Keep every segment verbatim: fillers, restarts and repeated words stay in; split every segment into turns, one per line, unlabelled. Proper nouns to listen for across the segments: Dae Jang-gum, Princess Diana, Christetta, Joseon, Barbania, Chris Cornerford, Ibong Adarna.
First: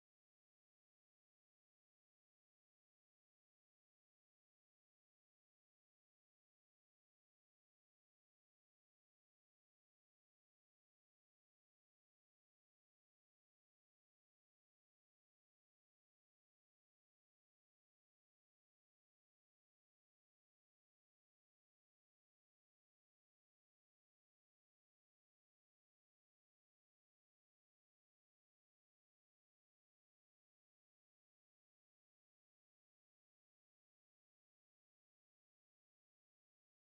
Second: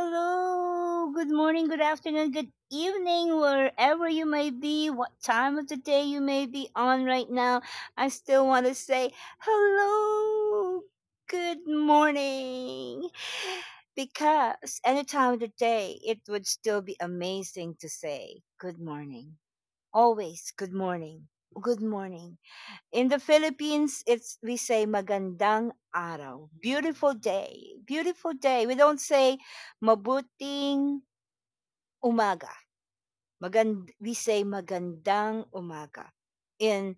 hello. Good morning, good afternoon, good evening, wherever you may be, what time of the day you may be on right now. I still want to say hello, good morning. Because any time of the day, it would still be amazing to say good morning. Always good morning. Good morning. In the Philippines, it's we say magandang araw, beautiful day, beautiful day. We don't say mabuting umaga. Magand We say magandang umaga in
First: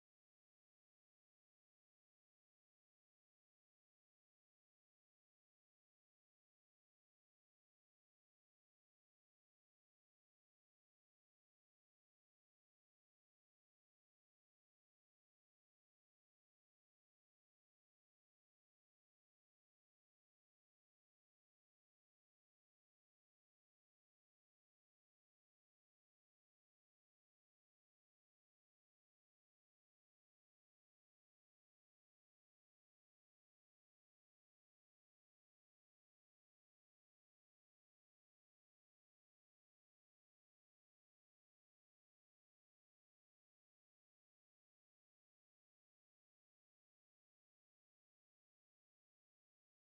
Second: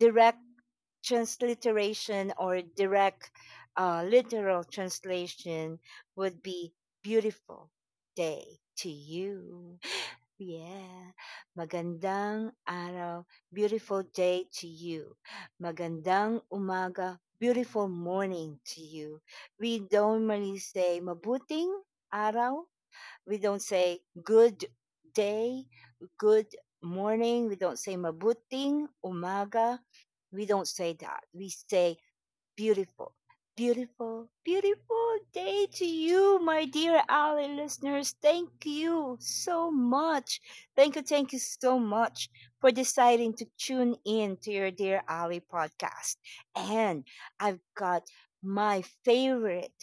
direct transliteration or direct uh, literal translation would be beautiful day to you. Yeah. Magandang araw, beautiful day to you. Magandang umaga, beautiful morning to you. We don't really say mabuting araw. We don't say good day, good morning. We don't say mabuting umaga. We don't say that. We say beautiful, beautiful, beautiful day to you, my dear Ali listeners. Thank you so much. Thank you, thank you so much for deciding to tune in to your Dear Ali podcast. And I've got my favorite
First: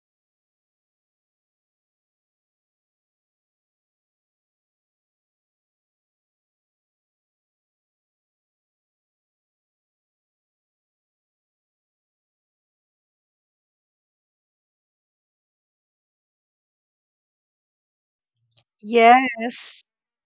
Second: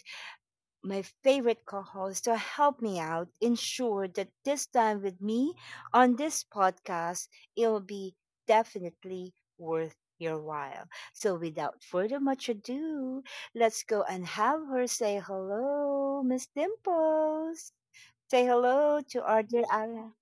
my favorite co host, to help me out ensure that this time with me on this podcast, it'll be definitely worth your while. So, without further much ado, let's go and have her say hello, Miss Dimples. Say hello to our dear
Yes.
Ala.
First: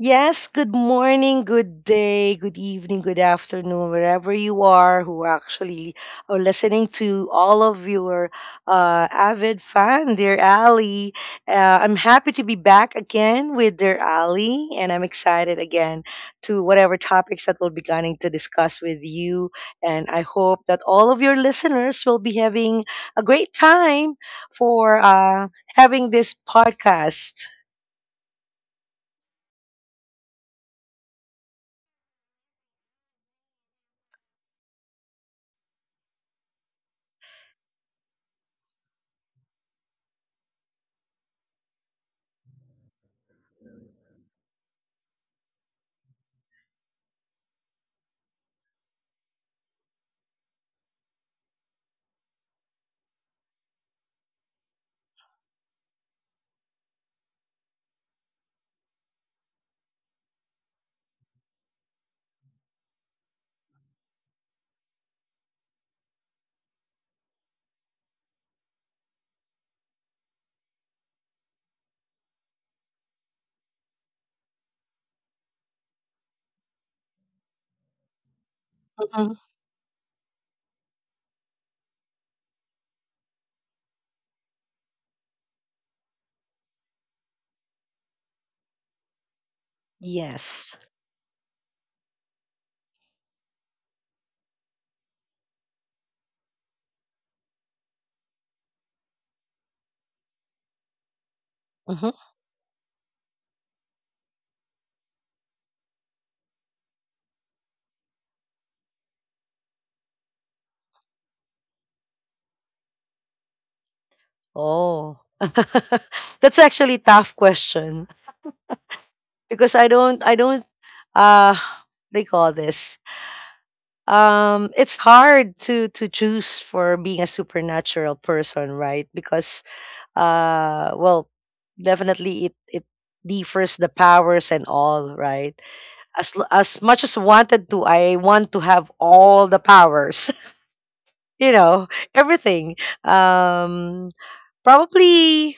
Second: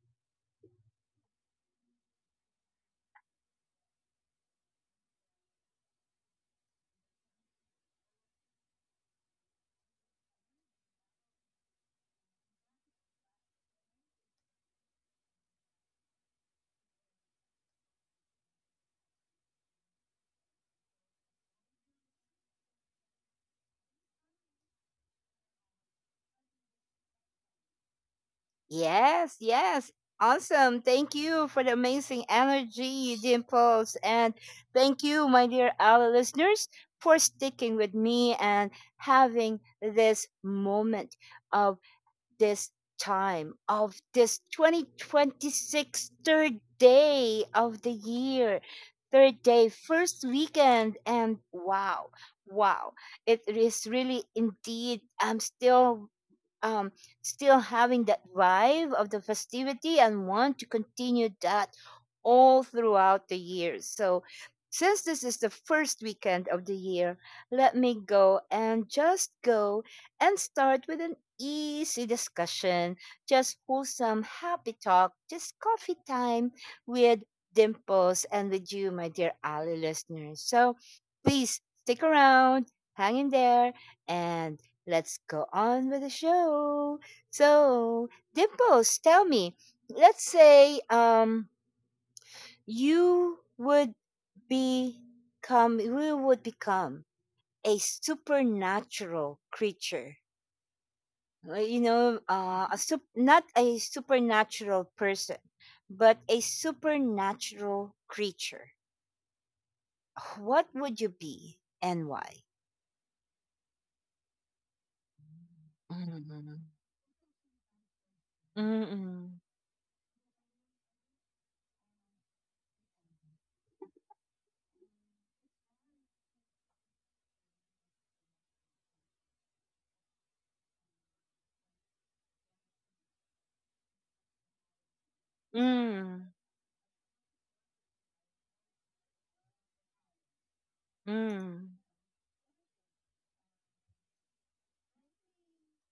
Yes, good morning, good day, good evening, good afternoon, wherever you are who actually are listening to all of your uh, avid fan, dear Ali. Uh, I'm happy to be back again with dear Ali, and I'm excited again to whatever topics that we'll be planning to discuss with you. And I hope that all of your listeners will be having a great time for uh, having this podcast.
Yes, yes. Awesome. Thank you for the amazing energy you did impose. And thank you, my dear our listeners, for sticking with me and having this moment of this time of this twenty twenty-six, third day of the year. Third day, first weekend, and wow, wow. It is really indeed, I'm still um, still having that vibe of the festivity and want to continue that all throughout the year. So, since this is the first weekend of the year, let me go and just go and start with an easy discussion, just wholesome, happy talk, just coffee time with Dimples and with you, my dear Ali listeners. So, please stick around, hang in there, and let's go on with the show. So, Dimples, tell me, let's say
Yes.
um you would become you would become a supernatural creature. Uh, You know,
Mhm.
uh, a sup- not a supernatural person, but a supernatural creature. What would you be and why?
Oh.
Mm-hmm.
That's actually a tough question
Mm-hmm.
because I don't I don't uh they call this. Um it's hard to to choose for being a supernatural person, right? Because uh well, definitely it it differs the powers and all, right?
Mm-hmm.
As l- as much as wanted to, I want to have all the powers.
Mm-hmm.
You know, everything. Um Probably.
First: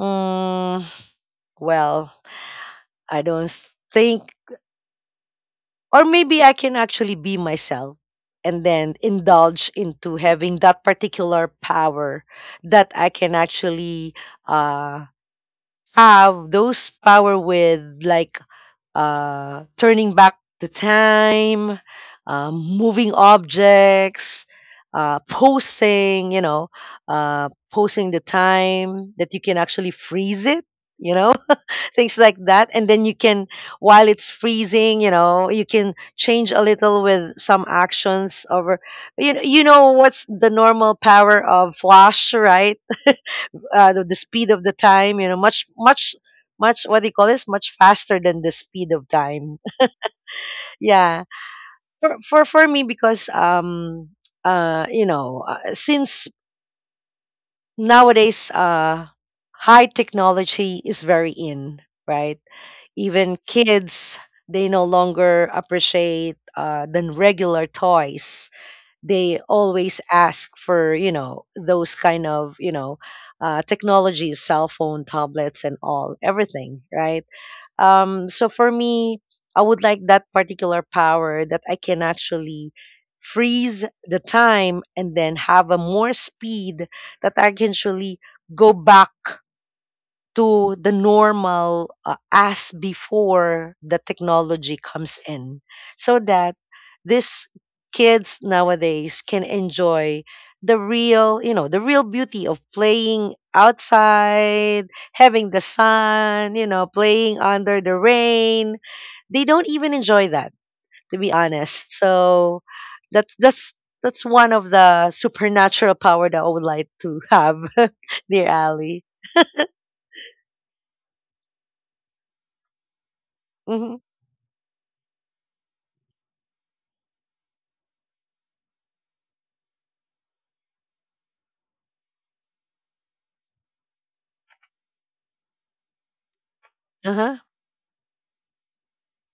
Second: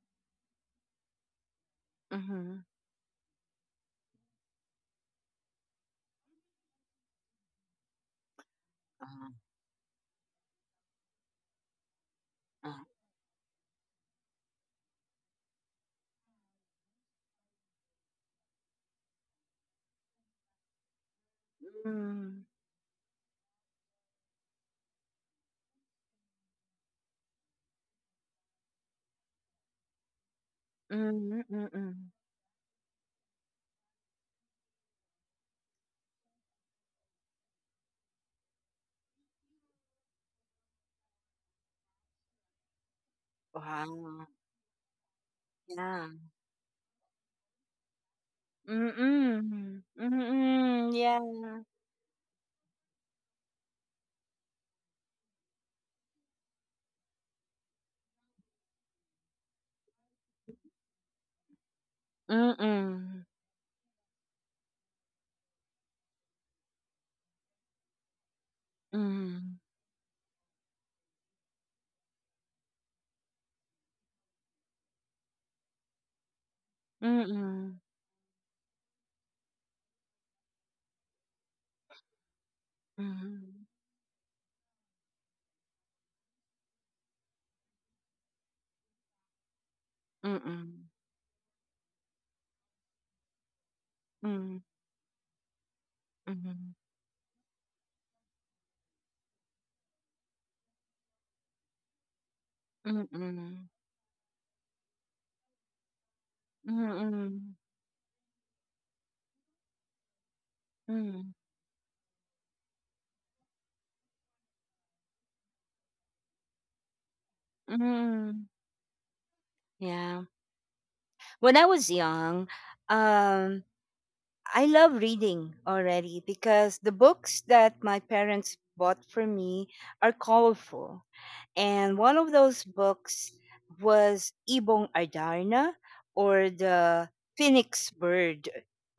Mm, well, I don't think, or maybe I can actually be myself and then indulge into having that particular power that I can actually uh, have those power with, like uh, turning back the time,
Mm.
uh, moving objects. Uh, posing, you know, uh, posing the time that you can actually freeze it, you
Mm,
know,
mm, mm.
things like that, and then you can, while it's freezing, you know, you can change a little with some actions over. You know, you know what's the normal power of flash, right? uh, the, the
Wow.
speed of the time, you know, much
Yeah.
much much, what do you call this, much faster than the speed of time.
Mm-mm, mm-mm.
Yeah,
Yeah.
for for, for me, because um uh you know, uh, since nowadays uh high technology is very in, right?
Mm-mm.
Even kids, they no longer appreciate uh, the regular toys. They
Mm.
always ask for, you know, those kind of, you know, uh, technologies, cell phone, tablets, and all everything, right?
Mm-mm.
Um, so for me, I would like that particular power that I can actually freeze
Mm.
the time and then have a more speed, that I can actually go back to the
Mm-mm.
normal, uh, as before the technology
Mm.
comes in, so that
Mm.
these kids nowadays can enjoy the real, you know, the real beauty of playing
Mm-mm.
outside, having the sun, you know, playing under
Mm-mm.
the rain. They don't even enjoy that, to be
Mm.
honest. So that's that's that's one of the supernatural power that I would like to have. Dear
Mm.
Ali.
Yeah. When I was young,
Hmm.
um, I love reading already because the books that my parents bought for me are colorful. And one of those books was Ibong Ardarna, or
Uh-huh.
the Phoenix Bird,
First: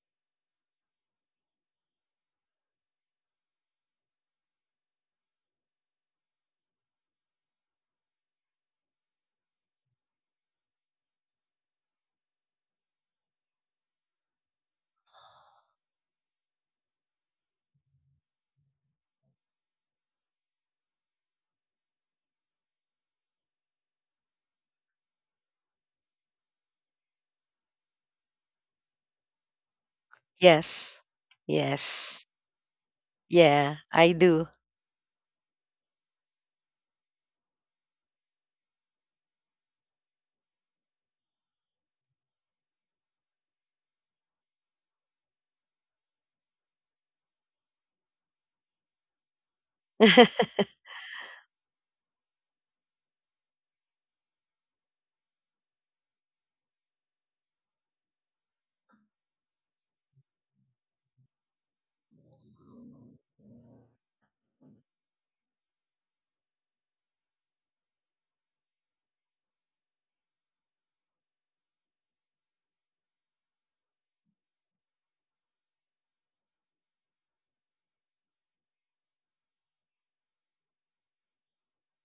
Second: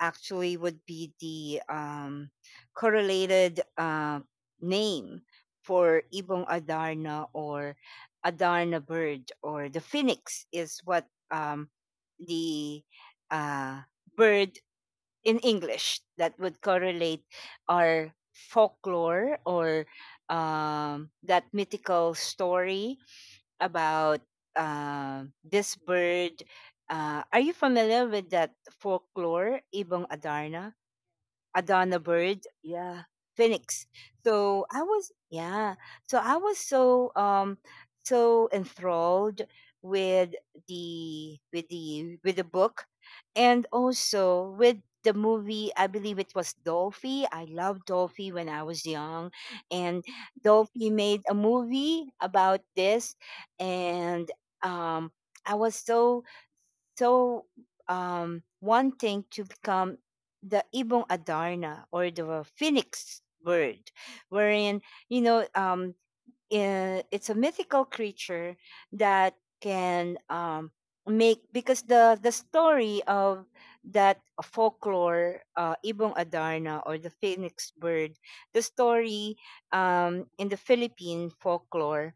actually, would be the um, correlated uh, name for Ibong Adarna, or Adarna bird, or the phoenix is what um, the uh, bird in English that would correlate our folklore, or um, that mythical story about uh, this bird. Uh, are you familiar with that folklore, Ibong Adarna?
Yes.
Adana
Yes.
bird. Yeah.
Yeah,
Phoenix.
I do.
So I was, yeah. So I was so um so enthralled with the with the with the book, and also with the movie. I believe it was Dolphy. I loved Dolphy when I was young, and Dolphy made a movie about this. And um I was so so um, wanting to become the ibong adarna or the phoenix bird, wherein you know um, i- it's a mythical creature that can um, make because the the story of that folklore, uh, ibong adarna or the phoenix bird, the story um, in the Philippine folklore,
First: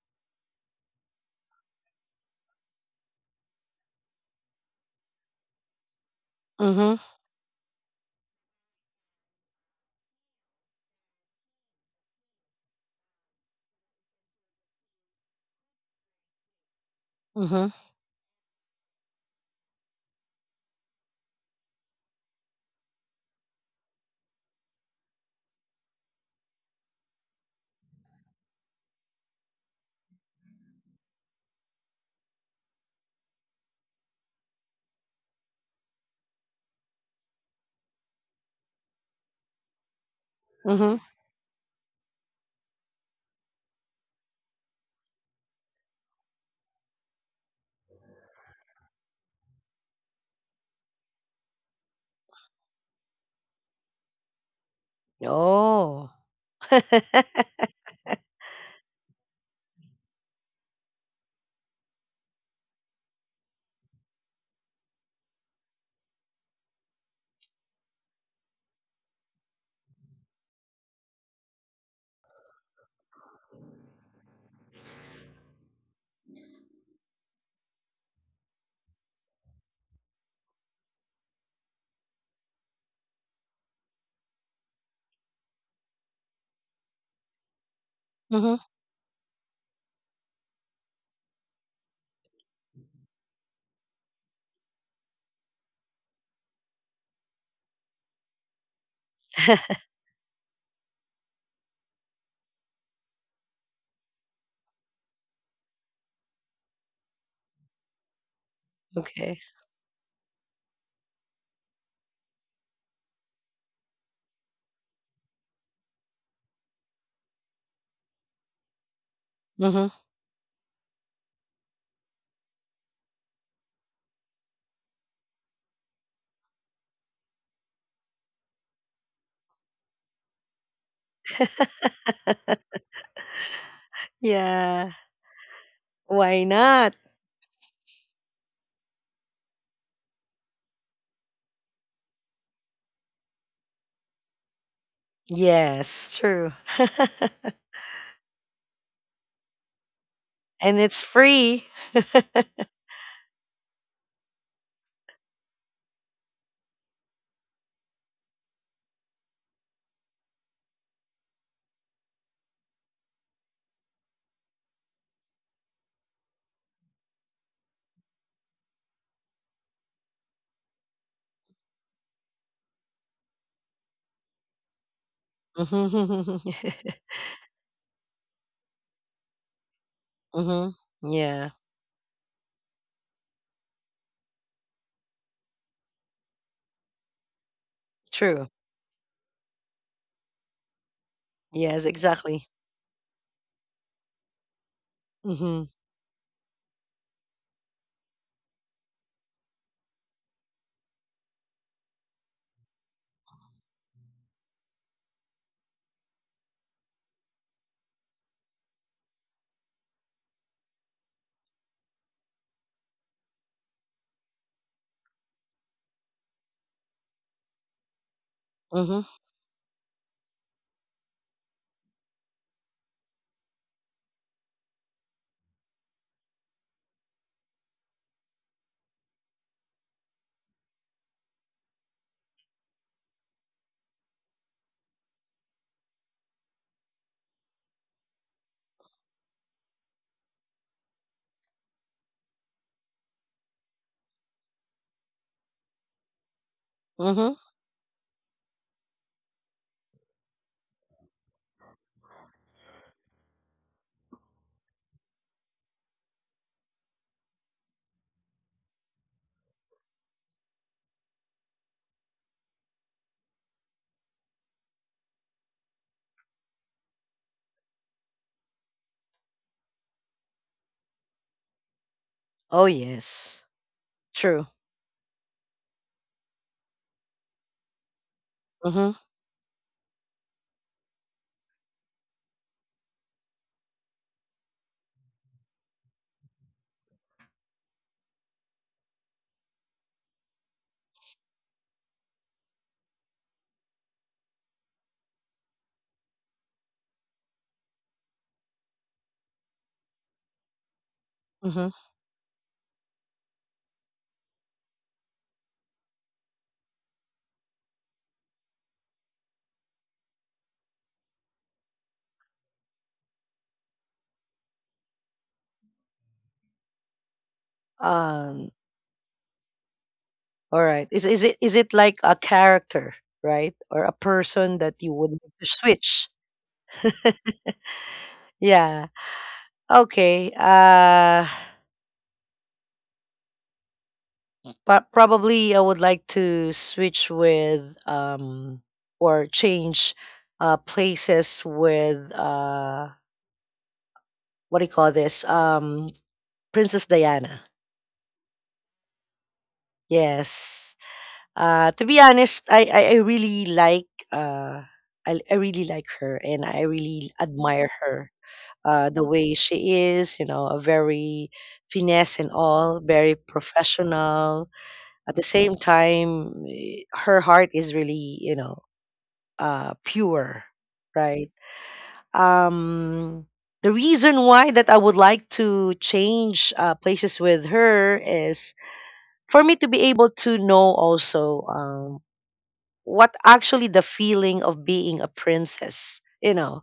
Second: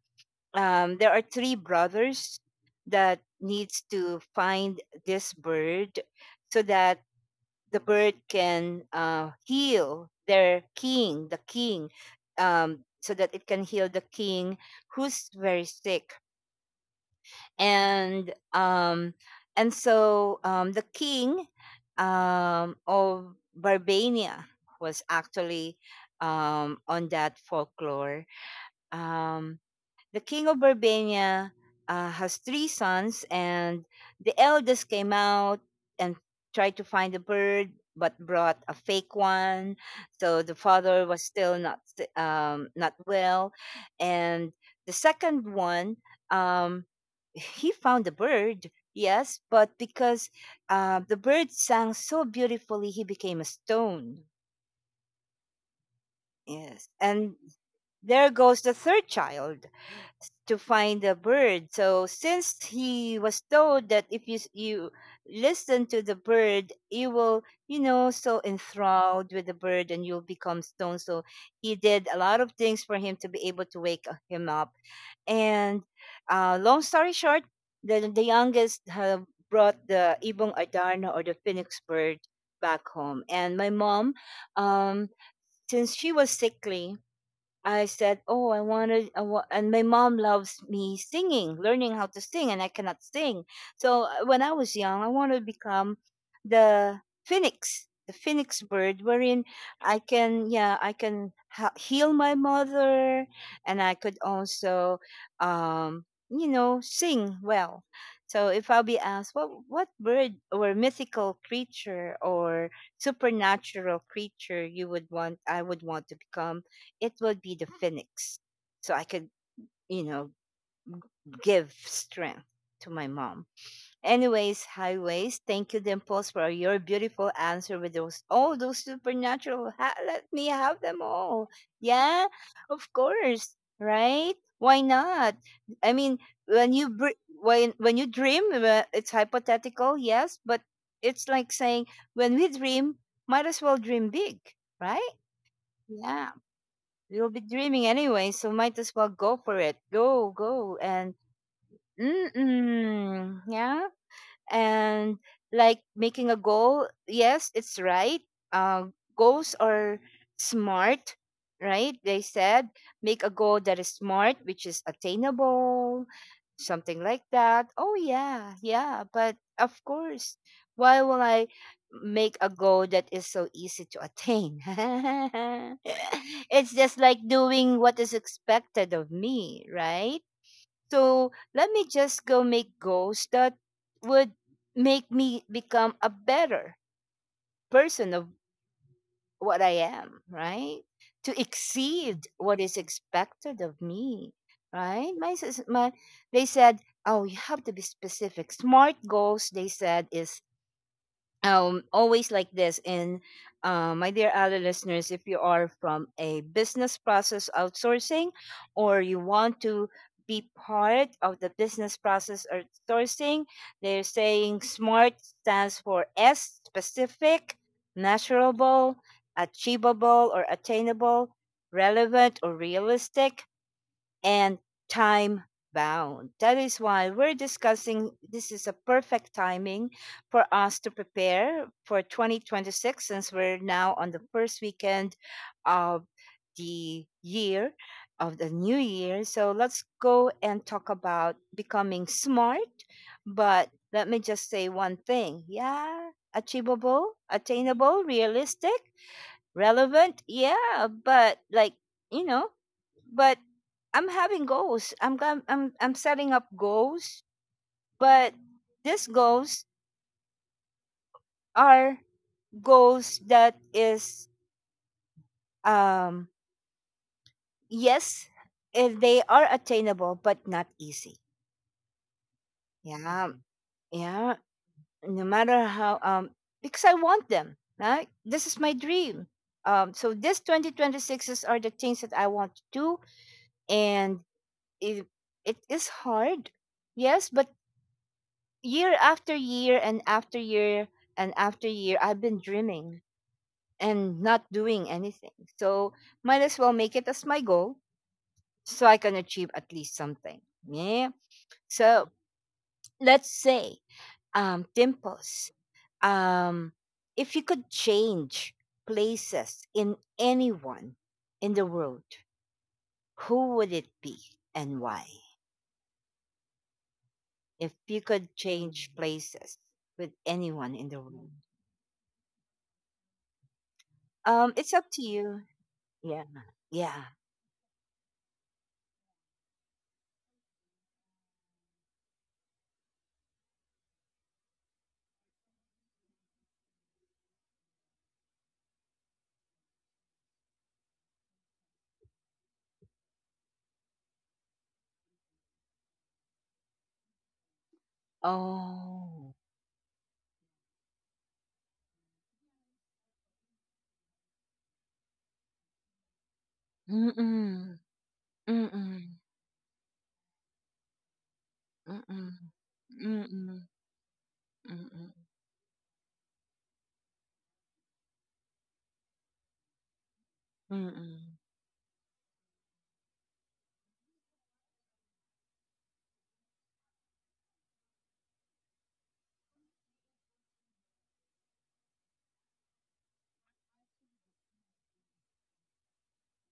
um, there are three brothers that needs to find this bird so that
Mhm.
the bird can uh, heal their king the king, um, so that it can heal the king who's very sick.
Mhm.
And um, and so um, the king um, of Barbania was actually um, on that folklore, um, the King of Barbania uh, has three sons, and the eldest came out and tried to find a bird, but brought a fake one. So the
Mhm.
father was still not s- um, not well, and the second one, um, he found a bird. Yes, but because uh, the bird sang so beautifully, he became a stone.
Oh.
Yes, and there goes the third child to find the bird. So since he was told that if you s- you listen to the bird, you will, you know, so enthralled with the bird, and you'll become stone. So he did a lot of things for him to be able to wake uh, him up. And uh, long story short, the the youngest have brought the ibong adarna or the phoenix bird back home. And my mom, um, since she was sickly, I said, "Oh, I
Mhm.
wanted, I wa- and my mom loves me singing, learning how to sing, and I cannot sing. So uh, when I was young, I wanted to become the phoenix, the phoenix bird, wherein I can, yeah, I can ha- heal my mother, and I could also, um, you know, sing well. So if I'll be asked, what
Okay.
what bird or mythical creature or supernatural creature you would want, I would want to become." It would be the phoenix. So I could,
Mhm.
you know, give strength to my mom. Anyways, highways, thank you, Dimples, for your beautiful answer with those all those supernatural. Ha- let me have them all. Yeah, of course, right? Why
Yeah.
not? I mean,
Why
when you
not?
br- when when you dream, uh, it's hypothetical, yes, but it's like saying when we dream, might as well dream big, right? Yeah.
Yes, true.
You'll be dreaming anyway, so might as well go for it. Go, go,
And
and
it's free.
mm-mm, yeah? And like making a goal, yes, it's right. Uh, goals are smart, right, they said. Make a goal that is smart, which is attainable, something like that. Oh, yeah, yeah, but of course, why will I make a goal that is so easy to attain?
Mhm.
it's just like doing what is expected of me, right?
Mhm.
So
Yeah,
let me just go make goals that would make me become a better person of
true.
what I am, right? To
Yes,
exceed
exactly.
what is expected of me, right? My, sis-
Mhm.
my they said, oh, you have to be specific. Smart goals, they said, is um, always like this. And uh, my dear other listeners, if you are from a business process outsourcing, or you want to be part of the business process outsourcing, they're saying SMART stands for S, specific, measurable,
Mhm.
achievable or attainable, relevant or realistic, and time bound. That is why we're discussing this, is a perfect timing for us to prepare for twenty twenty-six, since we're now on the first weekend of the year, of the new year. So let's go and talk about becoming smart, but let me just say one thing. Yeah, achievable,
Mhm.
attainable, realistic, relevant, yeah, but like, you know, but I'm having goals, I'm gam- i'm i'm setting up goals, but these goals are goals that is um yes, if they are attainable but not easy,
Oh
yeah,
yes.
yeah.
True.
No matter how um because I want them, right? This is my
Mhm.
dream. Um, so this twenty twenty-sixes are the things that I want to do, and it, it is hard. Yes, but year after year, and after year, and after year, I've been dreaming and not doing anything. So might as well make it as my goal, so I can achieve at least something. Yeah.
Mhm.
So let's say, um, Dimples, um, if you could change places in anyone in the world, who would it be and why? If you could
Um
change places with anyone
All
in the
right. Is
world?
is it is it like a character, right? Or a
Um, it's
person
up
that
to
you would
you.
like to
Yeah.
switch?
Yeah.
Yeah. Okay. Uh but probably I would like to switch with, um or change uh places with, uh what do you call this? Um Princess Diana.
Oh.
Yes. Uh to be honest, I I, I really like, uh I, I really like her, and I really admire
Mm-mm.
her, uh, the
Mm-mm.
way she is, you know, a very finesse and
Mm-mm.
all, very
Mm-mm.
professional. At the
Mm-mm.
same time, eh, her heart is really, you know, uh, pure, right? Um, the reason why that I would like to change uh, places with her is for me to be able to know also, um, what actually the feeling of being a princess, you know,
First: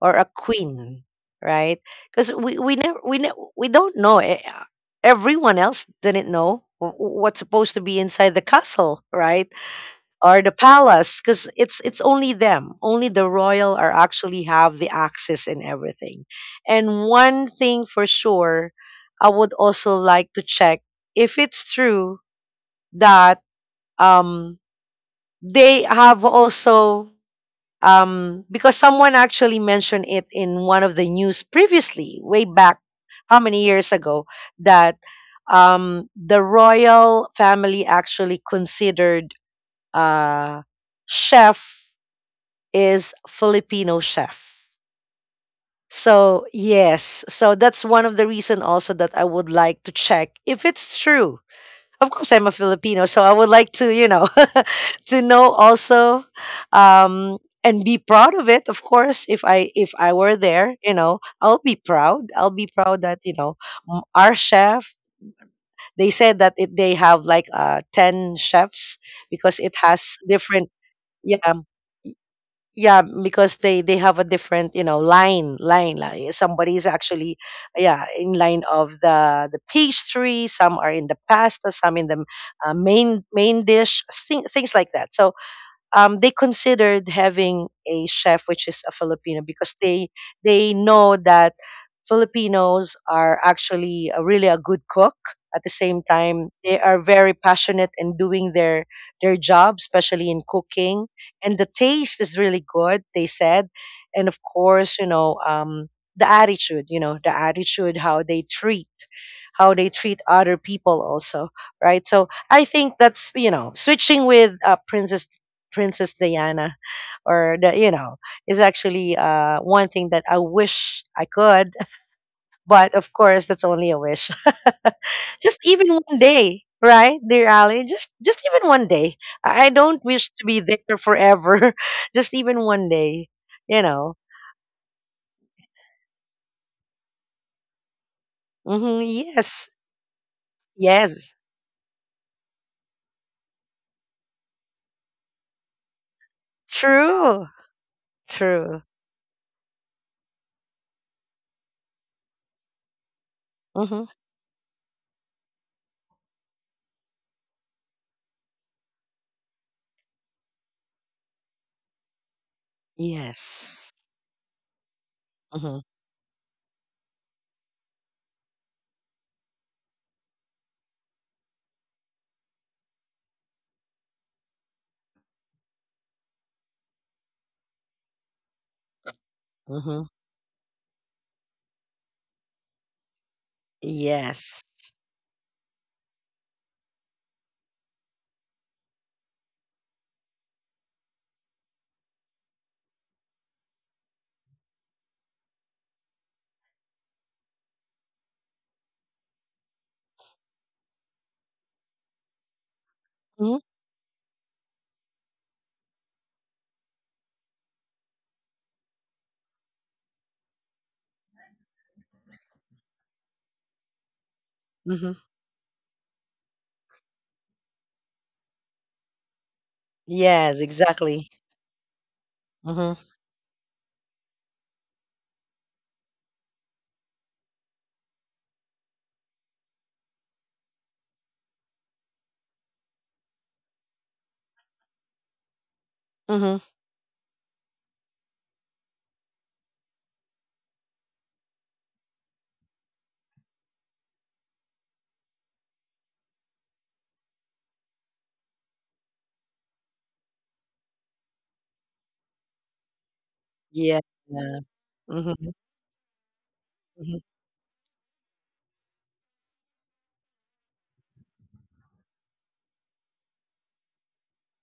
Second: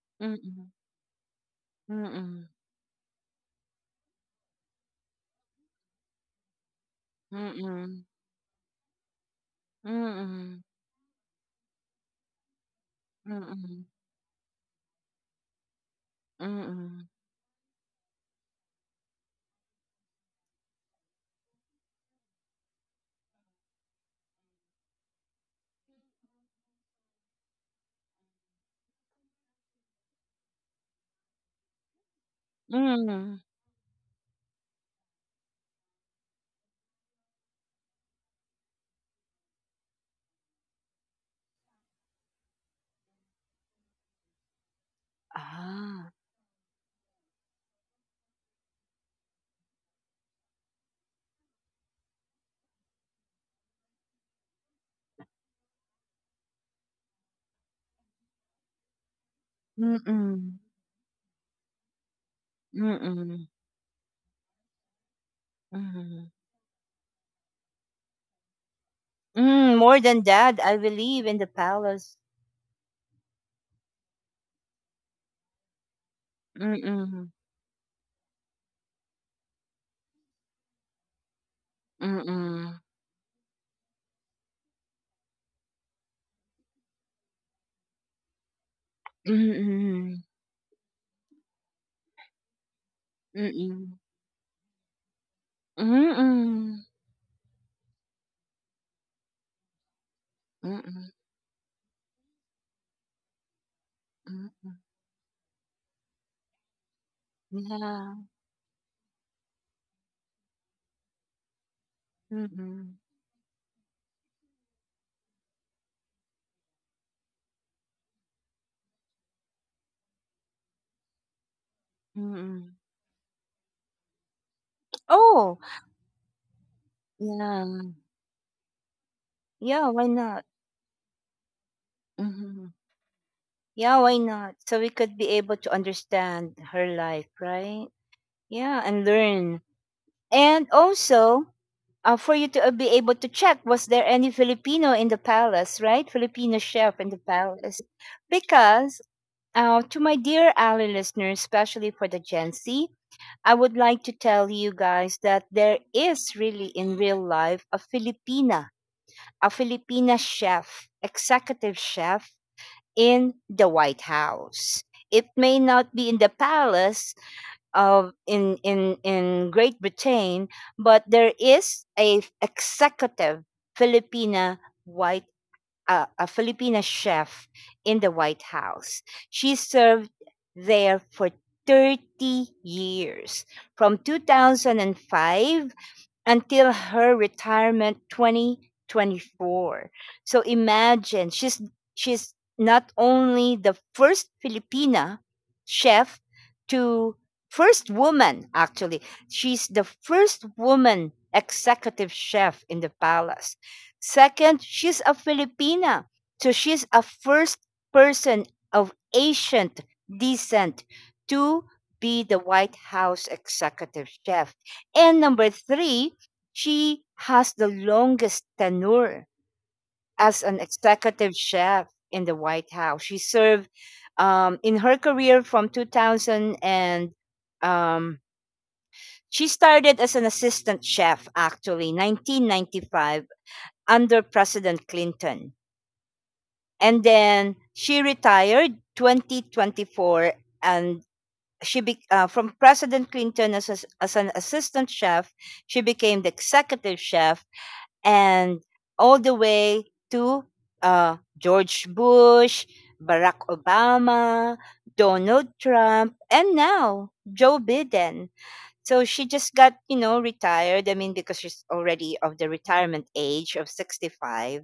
or a
Mm-mm. Mm-mm.
queen, right? Because we we never we ne- we don't know. Eh, uh, Everyone else didn't know wh- what's supposed to be
Mm-mm.
inside the castle, right? Or the
Mm-mm.
palace, because it's it's only them, only the
Mm-mm.
royal
Mm-mm.
are actually have the access and everything. And
Mm-mm.
one thing for sure, I would also like to check if it's true that, um they have also, um, because someone actually mentioned it in one of the news previously, way back,
Mm-mm.
how many years ago, that, um, the royal family actually considered uh, chef is Filipino chef.
Ah.
So yes, so that's one of the reason also that I would like to check if it's true. Of course I'm a Filipino, so I would like to, you know, to know also, um and be proud of it. Of course, if I, if I were
Mm-mm.
there, you know, I'll be proud. I'll be proud that, you
Mm-mm.
know, m- our chef, they
Mm-mm.
said that it, they have like uh ten chefs, because
Mm,
it
more
has
than that,
different.
I believe in
Yeah,
the palace.
yeah, because they they have a different, you know, line line, like somebody is
Mm-mm.
actually, yeah, in line of the the pastry, some are in the pasta, some in the, uh,
Mm-mm.
main main dish thing, things like that. So, um, they considered having a chef which is a Filipino, because they
Mm-mm.
they know that Filipinos are
Mm.
actually, a, really a good cook. At the same time, they
Mm.
are very passionate in doing their their job, especially in cooking,
Mm,
and the taste is really good, they said. And of
mm.
course, you know. Um, the attitude, you know, the attitude,
Yeah.
how they treat, how they treat other people also, right? So I
Mm,
think that's, you know, switching with, uh, Princess Princess Diana, or the, you know, is actually, uh, one thing that I wish I could.
mm.
But of course that's only a wish.
Oh,
Just even one day, right, dear Ali?
yeah.
Just just even one day. I I
Yeah,
don't
why
wish to
not?
be there forever. Just even
Mhm.
one day, you
Yeah,
know.
why not? So we could be able to understand her life, right? Yeah,
Hmm.
and learn.
Yes,
And
yes,
also, uh, for you to uh, be able to check, was there any Filipino in the palace, right? Filipino chef in the
true,
palace.
true.
Because, uh, to my dear ally listeners, especially for the Gen Z, I would like
Hmm.
to tell you guys that there is really in real life a Filipina, a Filipina chef, executive chef in the
Yes.
White House. It may
Hmm.
not be in the palace of in in in Great Britain, but there is a executive Filipina White a, a Filipina chef in the White House. She
Hmm.
served there for thirty years, from
Yes.
two thousand five until her retirement twenty twenty-four. So imagine she's she's not only the first Filipina chef to first woman, actually. She's the first woman executive chef in the palace.
Hmm.
Second, she's a Filipina. So she's a first person of Asian descent to be the White House executive chef. And
Hmm.
number three, she has the longest tenure as
Yes,
an
exactly.
executive chef in the White
Hmm.
House. She served um, in her career from two thousand and um, she started as an assistant chef actually nineteen ninety-five under President Clinton.
Hmm.
And then she retired twenty twenty-four and she be, uh, from President Clinton as, as as an assistant chef, she became the executive chef and all the way to uh, George Bush, Barack
Yeah.
Obama,
Mhm,
Donald Trump, and now
mhm,
Joe Biden. So she just got, you know, retired. I mean, because she's already of the retirement age of sixty-five.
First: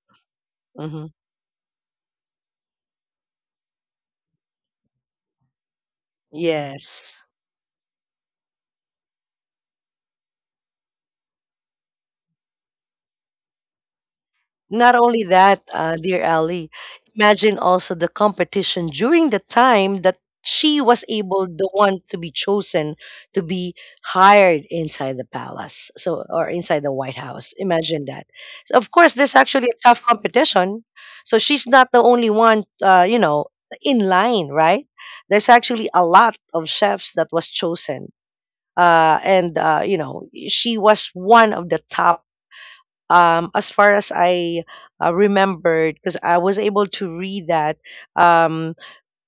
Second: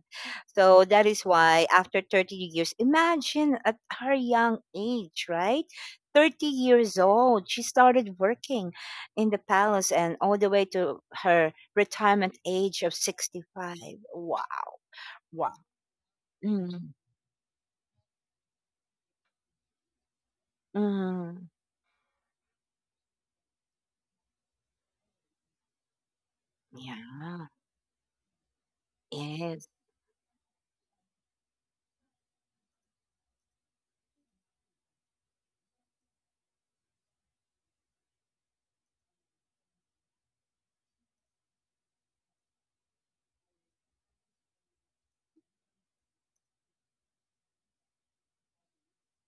So that
mhm.
is why after thirty years, imagine at her young age, right? thirty years
Yes.
old, she started working in the palace and all the way to her retirement age of sixty-five. Wow.
Not only
Wow.
that, uh, dear Ali,
Mm,
imagine also the competition during the time that she was able,
mm.
the one to be chosen to be hired inside the palace, so, or inside the White
Yeah.
House. Imagine that. So of course, there's actually
Yes.
a tough competition. So she's not the only one, uh, you know, in line, right? There's actually a lot of chefs that was chosen, uh, and uh, you know, she was one of the top, um, as far as I uh, remembered, because I was able to read that, um,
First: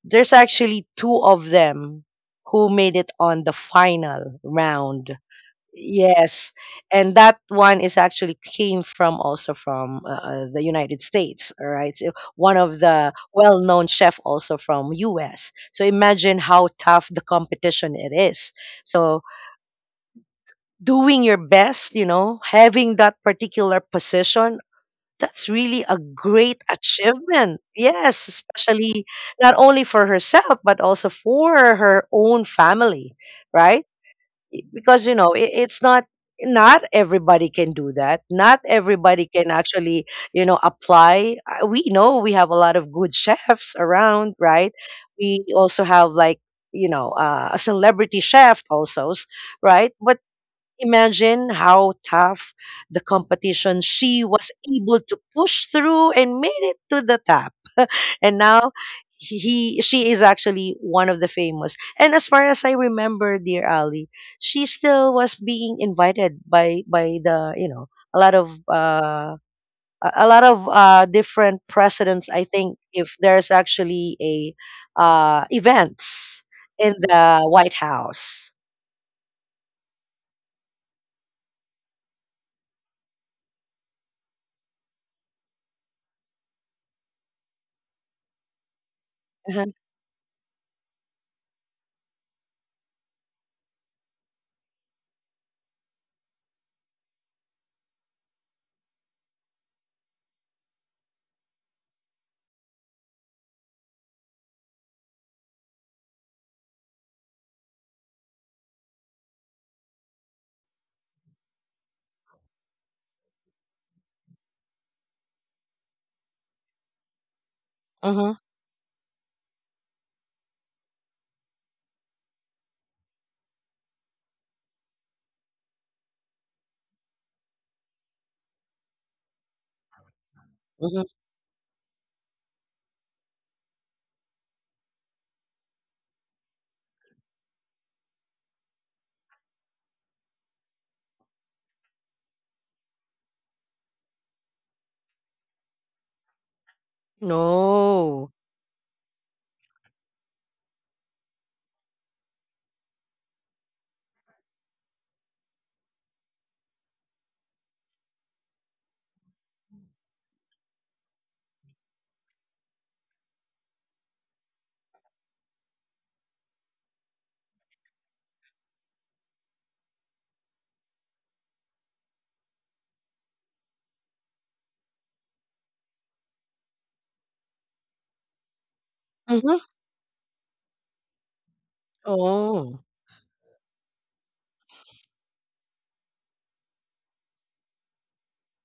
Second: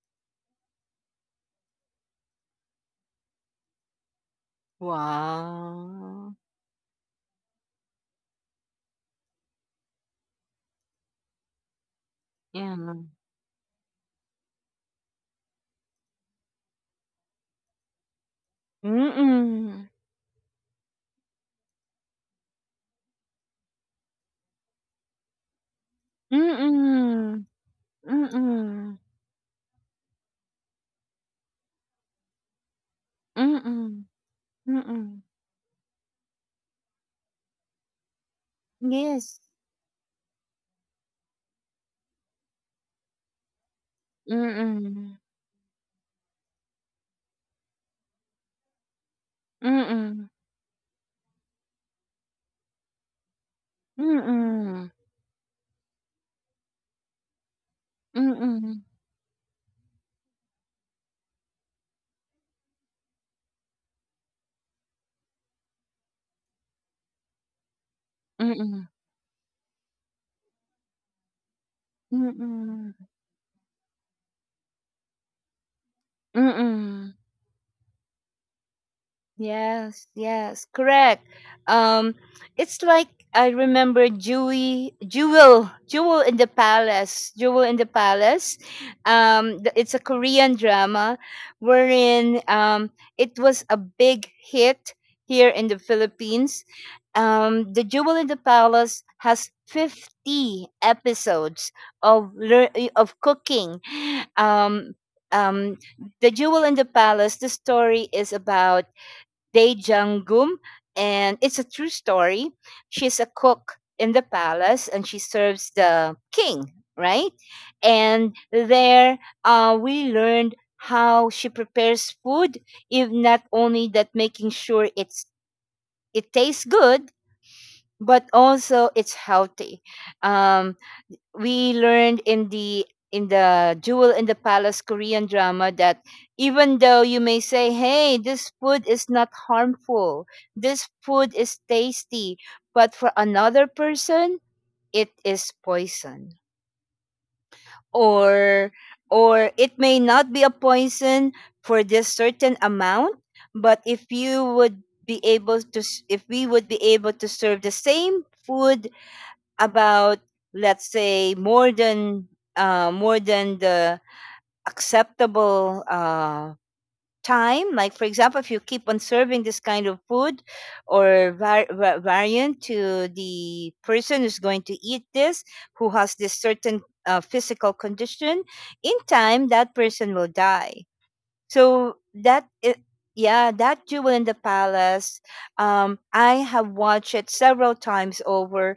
there's actually two of them who made it on the final round.
Wow.
Yes, and that one is actually came from, also from, uh, uh, the United States. All right, so one of
Yeah.
the well-known chef also from U S. So imagine how tough the competition it is. So
Mm-mm.
doing your best, you know, having that particular position, that's really a great
Mm-mm.
achievement. Yes,
Mm,
especially not only for herself, but also for her own family, right?
mm,
Because, you
mm.
know, it, it's not, not everybody can do that, not everybody
Yes.
can actually, you know, apply. Uh, we know we have a lot of good chefs around,
Mm,
right?
mm,
We also have like, you know, uh, a celebrity chef also, right? But.
mm,
Imagine how tough the competition, she was
mm,
able to push through and made it to the top. And now
mm,
he she is actually one of the famous. And as far as I remember, dear Ali, she still was being invited by, by the, you know, a lot of, uh a a lot of, uh, different presidents, I think,
mm,
if there's actually a, uh, events
mm,
in
mm.
the White House.
Yes, yes, correct. Um, it's like I remember Jewel, Jewel, Jewel in the Palace, Jewel in the Palace. Um,
Mm-hmm.
th- it's a Korean drama wherein um, it was a big hit here in the Philippines. Um, the Jewel in the Palace has fifty episodes of lear- of cooking. Um, um, the Jewel in the Palace. The story is about Dae Jang-gum, and it's a true story. She's a cook in the palace, and she serves the king, right? And
Mm-hmm.
there, uh, we learned how she prepares food, if not only that, making sure it's it tastes good, but also it's healthy. Um,
Mm-hmm.
we learned in the in the Jewel in the Palace Korean drama that even though you may say, "Hey, this food is not harmful. This food is tasty," but for another person, it is poison.
Oh.
Or or it may not be a poison for this certain amount, but if you would be able to s- if we would be able to serve the same food about, let's say, more than uh, more than the acceptable uh, time. Like, for example, if you keep on serving this kind of food or var- va- variant to the person who's going to eat this, who has this certain uh, physical condition, in time
Mhm.
that person will die. so that i-
Oh.
yeah, that Jewel in the Palace, um, I have watched it several times over,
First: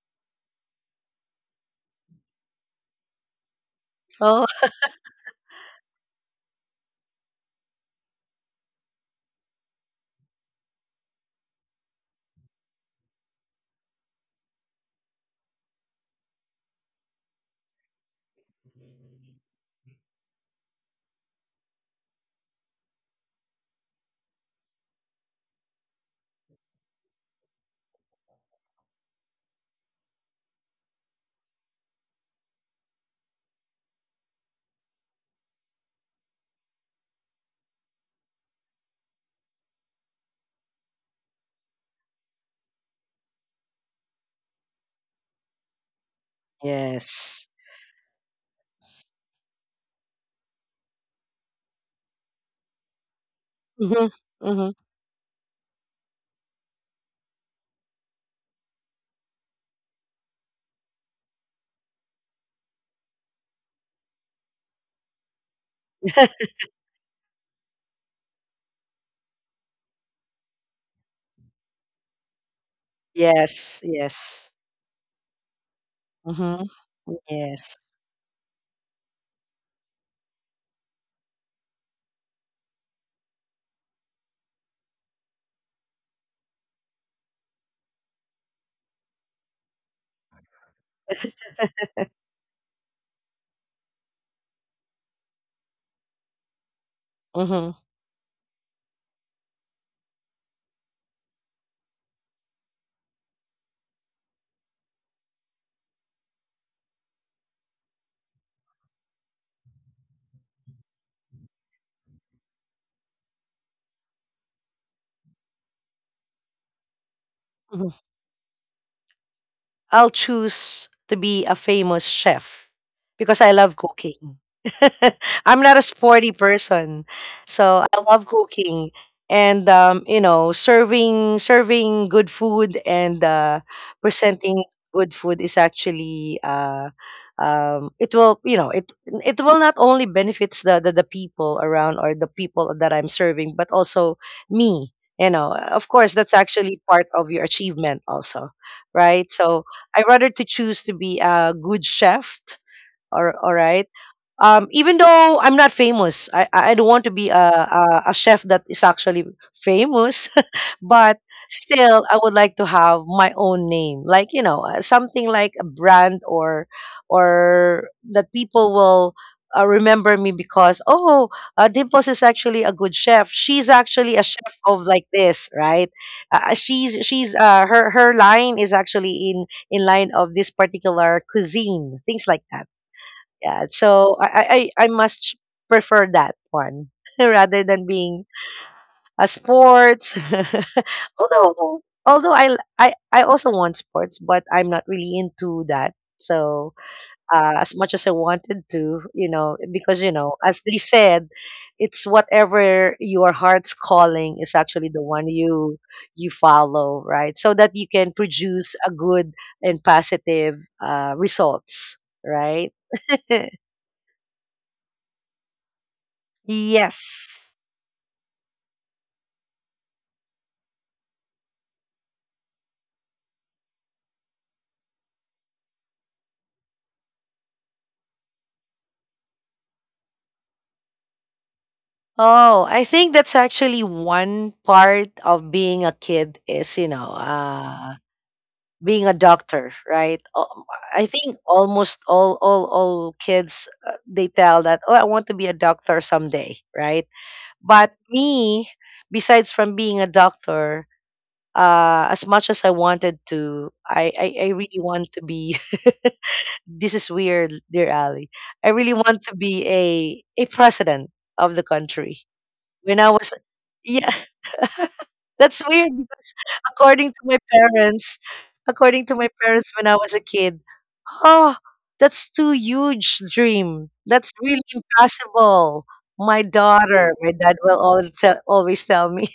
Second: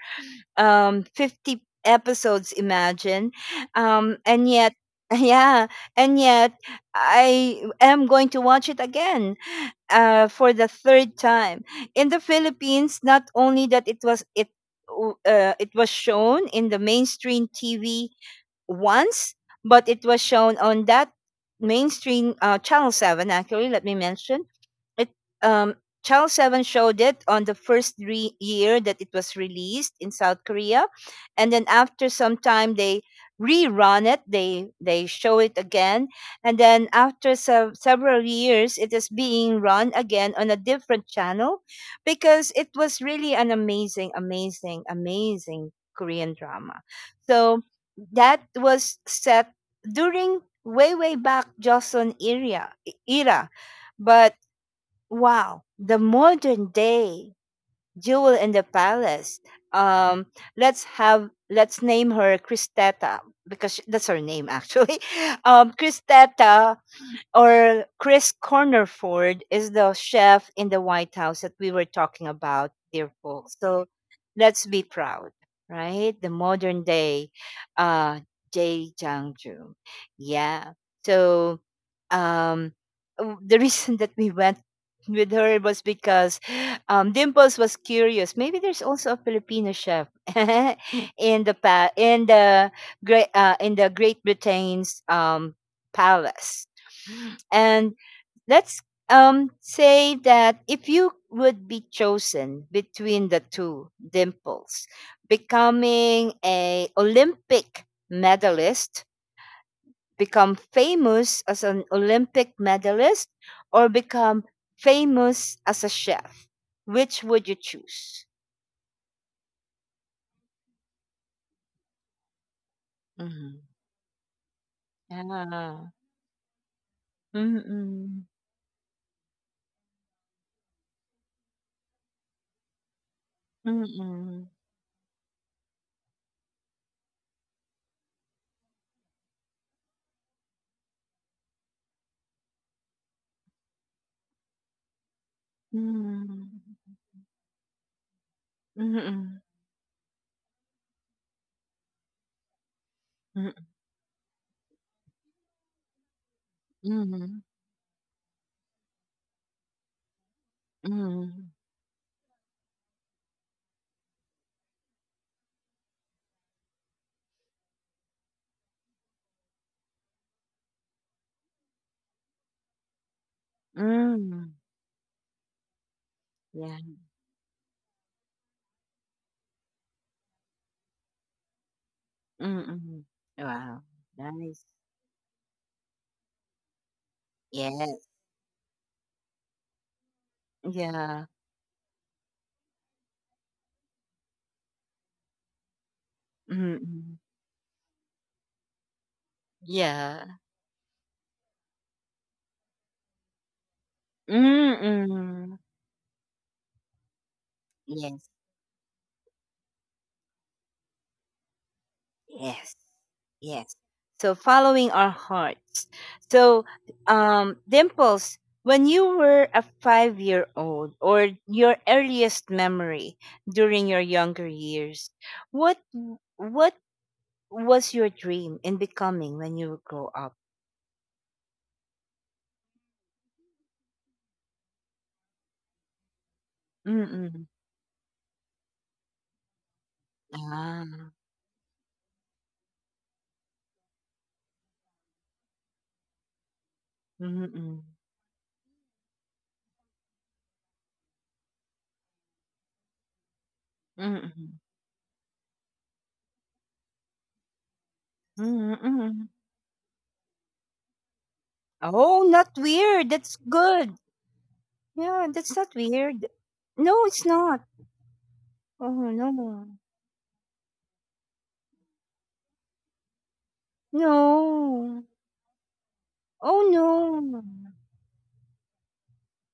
um fifty episodes, imagine. Um
Oh.
and yet yeah, and yet I am going to watch it again uh for the third time. In the Philippines, not only that, it was it w- uh, it was shown in the mainstream TV once, but it was shown on that mainstream uh, Channel seven. Actually, let me mention it. um Channel seven showed it on the first re- year that it was released in South Korea, and then after some time they rerun it. They they show it again. And then after se- several years it is being run again on a different channel, because it was really an amazing, amazing, amazing Korean drama.
Yes.
So that was set during way way back Joseon era e-, era,
Mhm.
but
Mhm.
wow, the modern day Jewel in the Palace. Um, let's have let's name her Christetta, because sh- that's her name actually. Um, Christetta or Chris Cornerford is the chef in the White House that we were talking about, dear folks. So
Yes, yes.
let's be proud, right? The
Mhm.
modern day
Yes.
uh Jay Jang Joon. Yeah. So um w- the reason that we went with her was because um, Dimples was curious. Maybe there's also a Filipino chef in the pa- in the great uh, in the Great Britain's um, palace.
Mhm.
And let's um, say that if you would be chosen between the two, Dimples, becoming a Olympic medalist, become famous as an Olympic medalist, or become famous as a chef, which would you
Mhm.
choose?
I'll choose to be a famous chef, because
Mm-hmm.
I love cooking. I'm
Yeah.
not a sporty person, so I
Mm-mm.
love cooking, and, um, you know, serving serving good food and, uh,
Mm-mm.
presenting good food, is actually, uh, um, it will, you know it, it will not only benefits the, the the people around, or the people that I'm serving, but also me. You know, of course
Mm-mm.
that's actually part of your achievement also,
Mm-mm.
right? So I rather to choose to be a good chef, or, all right, um, even though I'm not famous, I, I, I don't
Mm-mm.
want to
Mm-mm.
be a, a, a chef that is actually famous, but still, I would like to have my own name, like, you know, uh, something like a brand, or or that people will uh, remember me because, oh, uh, Dimples is actually a good chef. She's actually a
Mm-mm.
chef of like this, right? Uh, uh,
Yeah.
she's she's, uh, her her line is actually in in line of this particular cuisine, things like that.
Mm. Wow,
Yeah, so
nice.
I I I must prefer that one, rather than
Yes.
being a sports.
Yeah.
Although, although I I I also want sports, but I'm not really into that. So,
Mm.
uh, as much as I wanted to, you know, because,
Yeah.
you know, as they said, it's whatever your heart's calling is actually the one
Mm.
you you follow, right? So that you
Yes.
can produce a good and positive, uh, results,
Yes.
right?
Yes. So following our hearts. So, um,
Yes.
Dimples, when you were a five-year-old, or your earliest memory during your younger years, what what was your dream in becoming when you grow up?
Oh, I think that's actually one part of being a kid, is, you know,
Mm.
uh, being a doctor, right? Um,
Ah.
I think almost all all all kids, uh, they tell that, "Oh, I want to be a doctor someday," right?
Mm.
But me, besides from being a doctor, uh, as much as I wanted to, I I,
Mm.
I really want to be, this is weird, dear Ali.
Mhm,
I really
mhm.
want to be a a president of the
Oh,
country.
not weird.
When I
That's
was,
good.
yeah,
Yeah, that's not
that's weird
weird.
because,
No, it's
according to my
not.
parents,
Oh
according to my
no.
parents when I was a kid, oh, that's too huge dream. That's really
No.
impossible. My
Oh
daughter,
no.
my dad will always tell, always tell me,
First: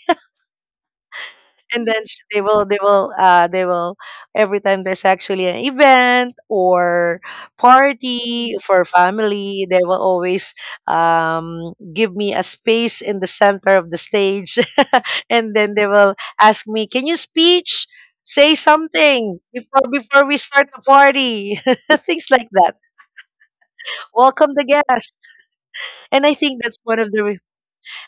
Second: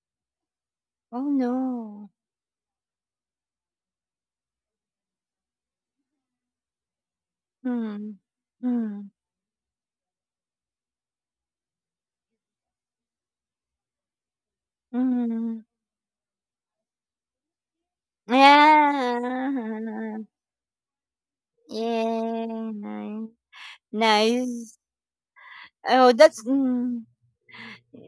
Oh
and then
no.
s- they will they will, uh they will, every time there's actually an event or
Hmm.
party for
Hmm.
family, they will always, um give me a space in the center of the stage, and
Hmm.
then they will ask me, can you speech, say something before,
Yeah.
before we start the party, things like
Yeah.
that,
Nice.
welcome the
Nice.
guests.
Oh,
And I
that's.
think that's one
Mm.
of the,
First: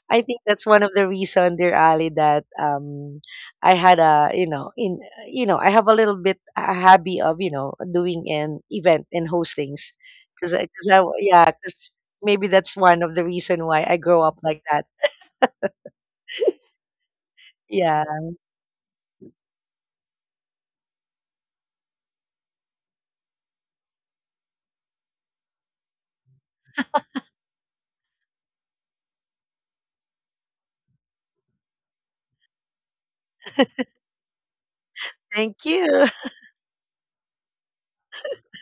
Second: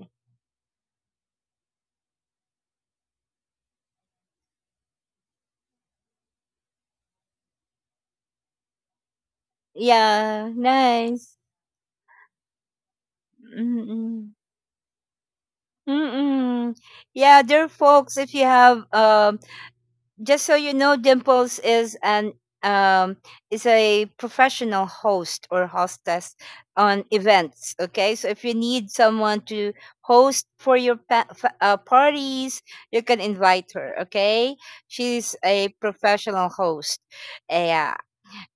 I think that's one of the reason, dear Ali, that, um, I had a, you know, in, you know, I have a little bit a hobby of, you know, doing an event and hostings,
Yeah.
because, cause I, 'cause I
Nice.
yeah, 'cause maybe that's one of the reason why I grow
Mm-mm.
up like that.
Mm-mm. Yeah, dear
Yeah,
folks, if you have uh just so you know, Dimples is an um is a professional host or hostess on events. Okay, so if you need someone to host for your pa- fa- uh, parties, you can invite her. Okay, she's
thank
a
you.
professional host. Yeah,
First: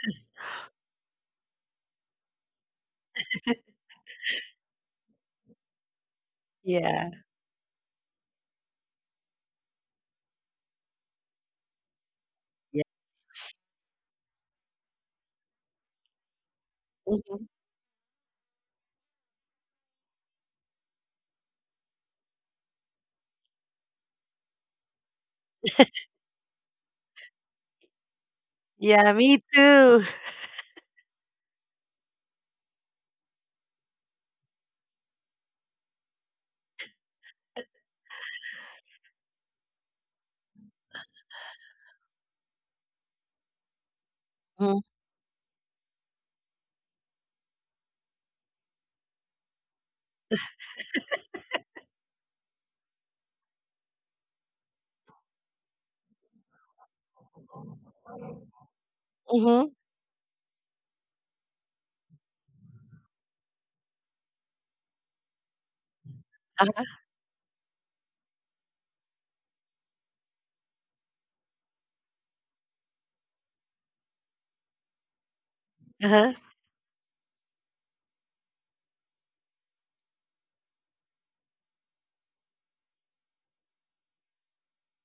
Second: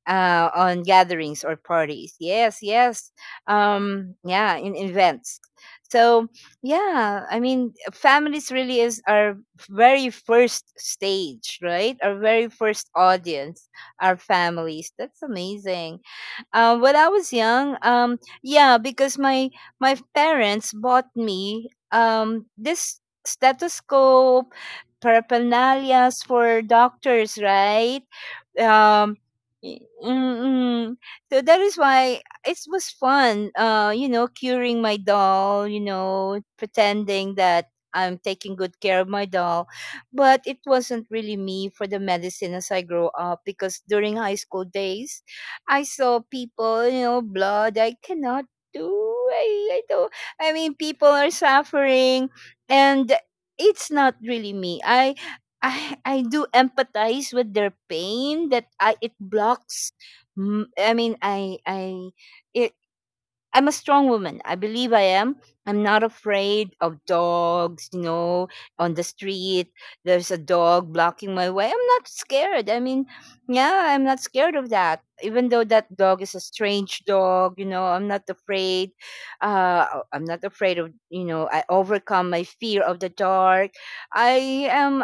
uh, on gatherings or parties. Yes, yes. Um, yeah, in events. So
Yeah,
yeah, I mean, families really is our very first stage, right? Our very
yeah.
first audience, our families. That's amazing. Um, when I was
Mhm.
young, um, yeah, because my my parents bought me um this stethoscope, paraphernalias for doctors, right?
Yeah.
um
Me
y-
too.
mm-mm. So that is why it was fun, uh you know curing my doll, you know pretending that I'm taking good care of my doll. But it wasn't really me for the medicine, as I grow up, because during high school
Mm-hmm.
days I saw people, you know blood, I cannot do. I, I don't. I mean, people are suffering, and it's not really me. I I I do empathize with their pain, that I, it
Mm-hmm.
blocks. mm, I mean, I I it I'm a strong woman. I believe I am. I'm not afraid
Uh-huh.
of dogs, you know, on the street. There's a dog blocking my way. I'm not scared. I mean, yeah, I'm not scared of that. Even though that dog
Uh-huh.
is a strange dog, you know, I'm not afraid. Uh, I'm not afraid of, you know, I overcome my fear of the dark. I am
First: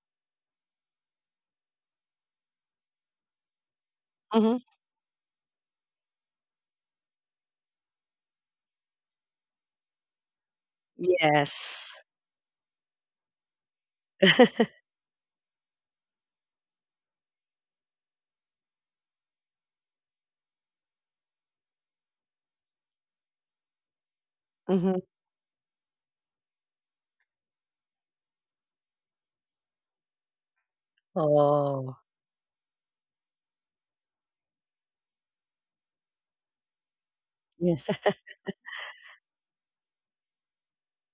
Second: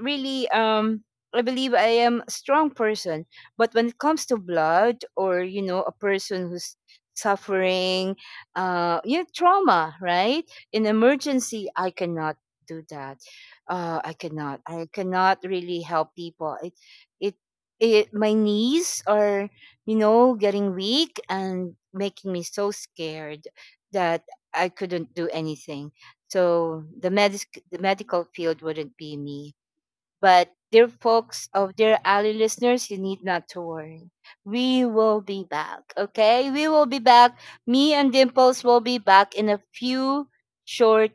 really, um, I believe I am a strong person. But when it comes to
Hmm.
blood, or, you know, a person who's suffering, uh, you know, trauma, right? In emergency, I
Yes.
cannot do that. Uh, I cannot. I cannot really help people. It, it, it. My knees are, you know, getting weak and making me so scared that I
Hmm.
couldn't do anything. So the medic, the medical field wouldn't be me. But dear folks, of
Oh,
dear Ali listeners, you need not to worry. We will be back, okay? We will be back. Me
yeah.
and Dimples will be back in a few short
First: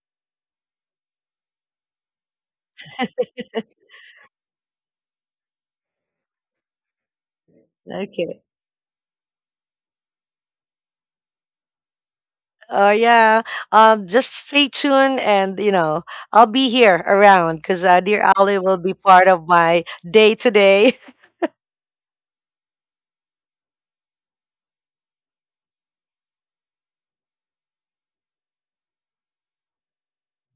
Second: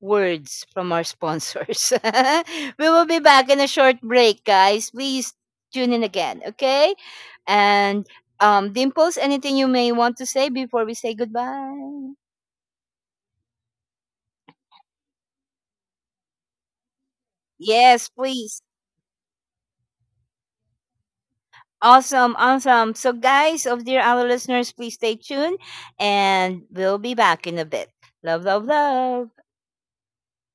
words from our sponsors. We will be back in a short break, guys. Please tune in again, okay? And
Okay.
um, Dimples, anything you may want to say before we say goodbye?
Oh yeah. Um, just stay tuned, and, you know, I'll be here around, because, uh,
Yes,
dear Ali
please.
will be part of my day today.
Awesome, awesome. So, guys, of dear our listeners, please stay tuned, and we'll be back in a bit. Love, love, love.